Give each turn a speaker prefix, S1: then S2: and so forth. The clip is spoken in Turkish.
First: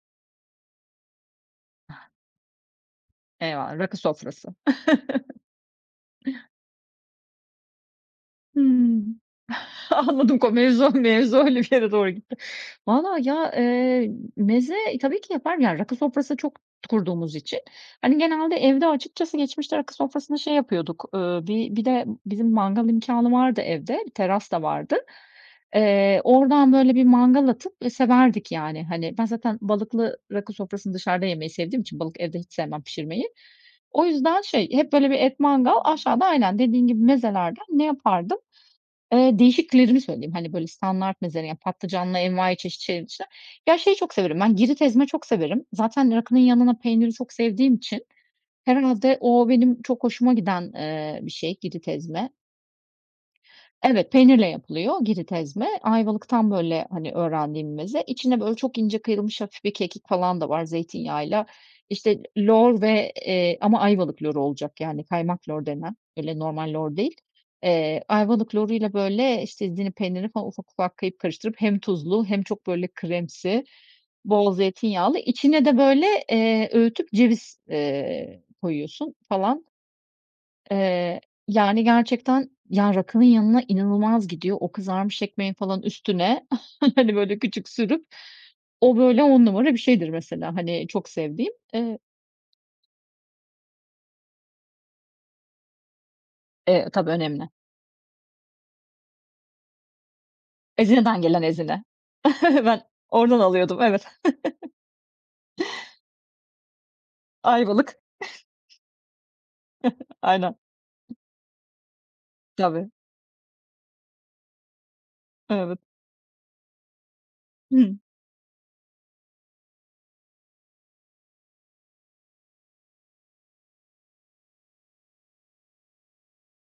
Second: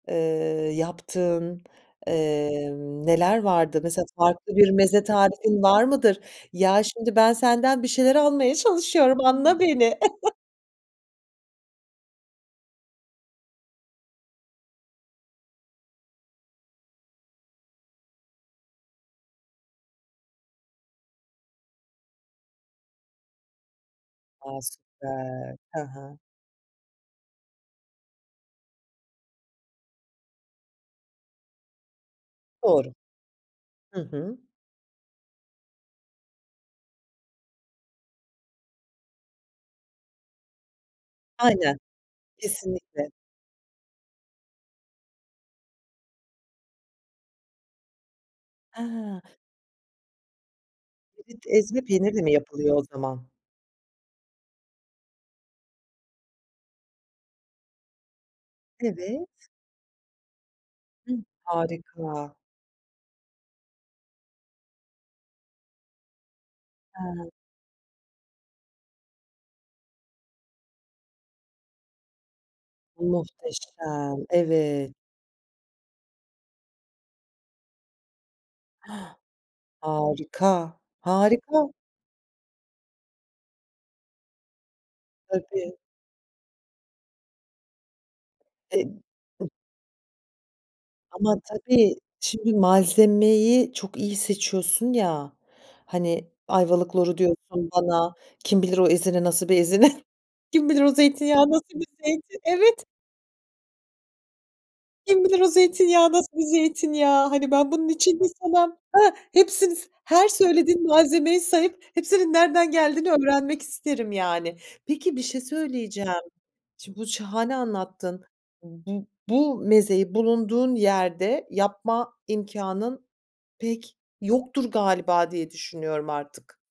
S1: Eee, yaptığın, eee, neler
S2: Eyvallah,
S1: vardı?
S2: rakı
S1: Mesela
S2: sofrası.
S1: farklı bir meze tarifin var mıdır? Ya şimdi ben senden bir şeyler almaya
S2: Hıı.
S1: çalışıyorum, anla beni.
S2: Anladım ko mevzu, o mevzu öyle bir yere doğru gitti. Vallahi ya, eee, meze tabii ki yaparım, rakı sofrası çok kurduğumuz için. Hani genelde evde açıkçası geçmişte rakı sofrasını şey yapıyorduk, uuu, bir bir de bizim mangal imkânı vardı evde, bir teras
S1: A.
S2: da vardı.
S1: Süper. Ha ha.
S2: Eee, oradan böyle bir mangal atıp, eee, severdik yani. Hani ben zaten balıklı rakı sofrasını dışarıda yemeyi sevdiğim için balık evde hiç sevmem
S1: Doğru.
S2: pişirmeyi.
S1: Hı
S2: O
S1: hı.
S2: yüzden şey, hep böyle bir et mangal, aşağıda aynen dediğin gibi mezelerden ne yapardım? Eee, değişiklerimi söyleyeyim, hani böyle standart meze ya
S1: Aynen,
S2: patlıcanlı envaiçeşit şey
S1: kesinlikle.
S2: dışında. Ya şeyi çok severim ben, Girit ezme çok severim. Zaten rakının yanına peyniri çok sevdiğim için herhâlde
S1: Ha!
S2: o benim çok hoşuma giden, eee, bir
S1: Girit,
S2: şey
S1: ezme
S2: Girit
S1: peynirle
S2: ezme.
S1: mi yapılıyor o zaman?
S2: Evet, peynirle yapılıyor Girit ezme. Ayvalık'tan böyle hani öğrendiğim bir meze. İçine böyle çok ince
S1: Evet.
S2: kıyılmış hafif bir kekik falan da var zeytinyağıyla. İşte,
S1: Harika.
S2: lor ve, eee, ama Ayvalık loru olacak yani kaymak lor denen, öyle normal lor değil.
S1: Ha.
S2: Eee, Ayvalık loruyla böyle, işte Ezine peynirini falan ufak ufak karıp karıştırıp hem tuzlu hem çok böyle kremsi,
S1: Muhteşem,
S2: bol
S1: evet.
S2: zeytinyağlı, içine de böyle, eee, öğütüp ceviz, eee, koyuyorsun
S1: Hah!
S2: falan.
S1: Harika,
S2: Eee,
S1: harika.
S2: yani gerçekten, ya rakının yanına inanılmaz gidiyor. O kızarmış ekmeğin
S1: Tabii.
S2: falan üstüne hani böyle küçük sürüp.
S1: Eee
S2: O böyle 10
S1: Hıh.
S2: numara bir şeydir mesela hani çok
S1: Ama
S2: sevdiğim.
S1: tabii
S2: Eee
S1: şimdi malzemeyi çok iyi seçiyorsun ya. Hani
S2: Eee,
S1: Ayvalık
S2: tabii,
S1: loru diyorsun
S2: önemli.
S1: bana, kim bilir o Ezine, nasıl bir Ezine? Kim bilir o
S2: Ezine'den gelen
S1: zeytinyağı, nasıl
S2: Ezine.
S1: bir zeytin?
S2: Ben
S1: Evet!
S2: oradan alıyordum, evet.
S1: Kim bilir o zeytinyağı nasıl bir zeytinyağı? Hani ben bunun
S2: Ayvalık.
S1: için bir sana, hah Hepsini s her
S2: Aynen.
S1: söylediğin malzemeyi sayıp hepsinin nereden
S2: Tabii.
S1: geldiğini öğrenmek isterim yani. Peki bir şey
S2: Evet.
S1: söyleyeceğim. Şimdi bu şahane
S2: Hıı.
S1: anlattın. Bu bu mezeyi bulunduğun yerde yapma imkânın pek yoktur galiba diye düşünüyorum artık.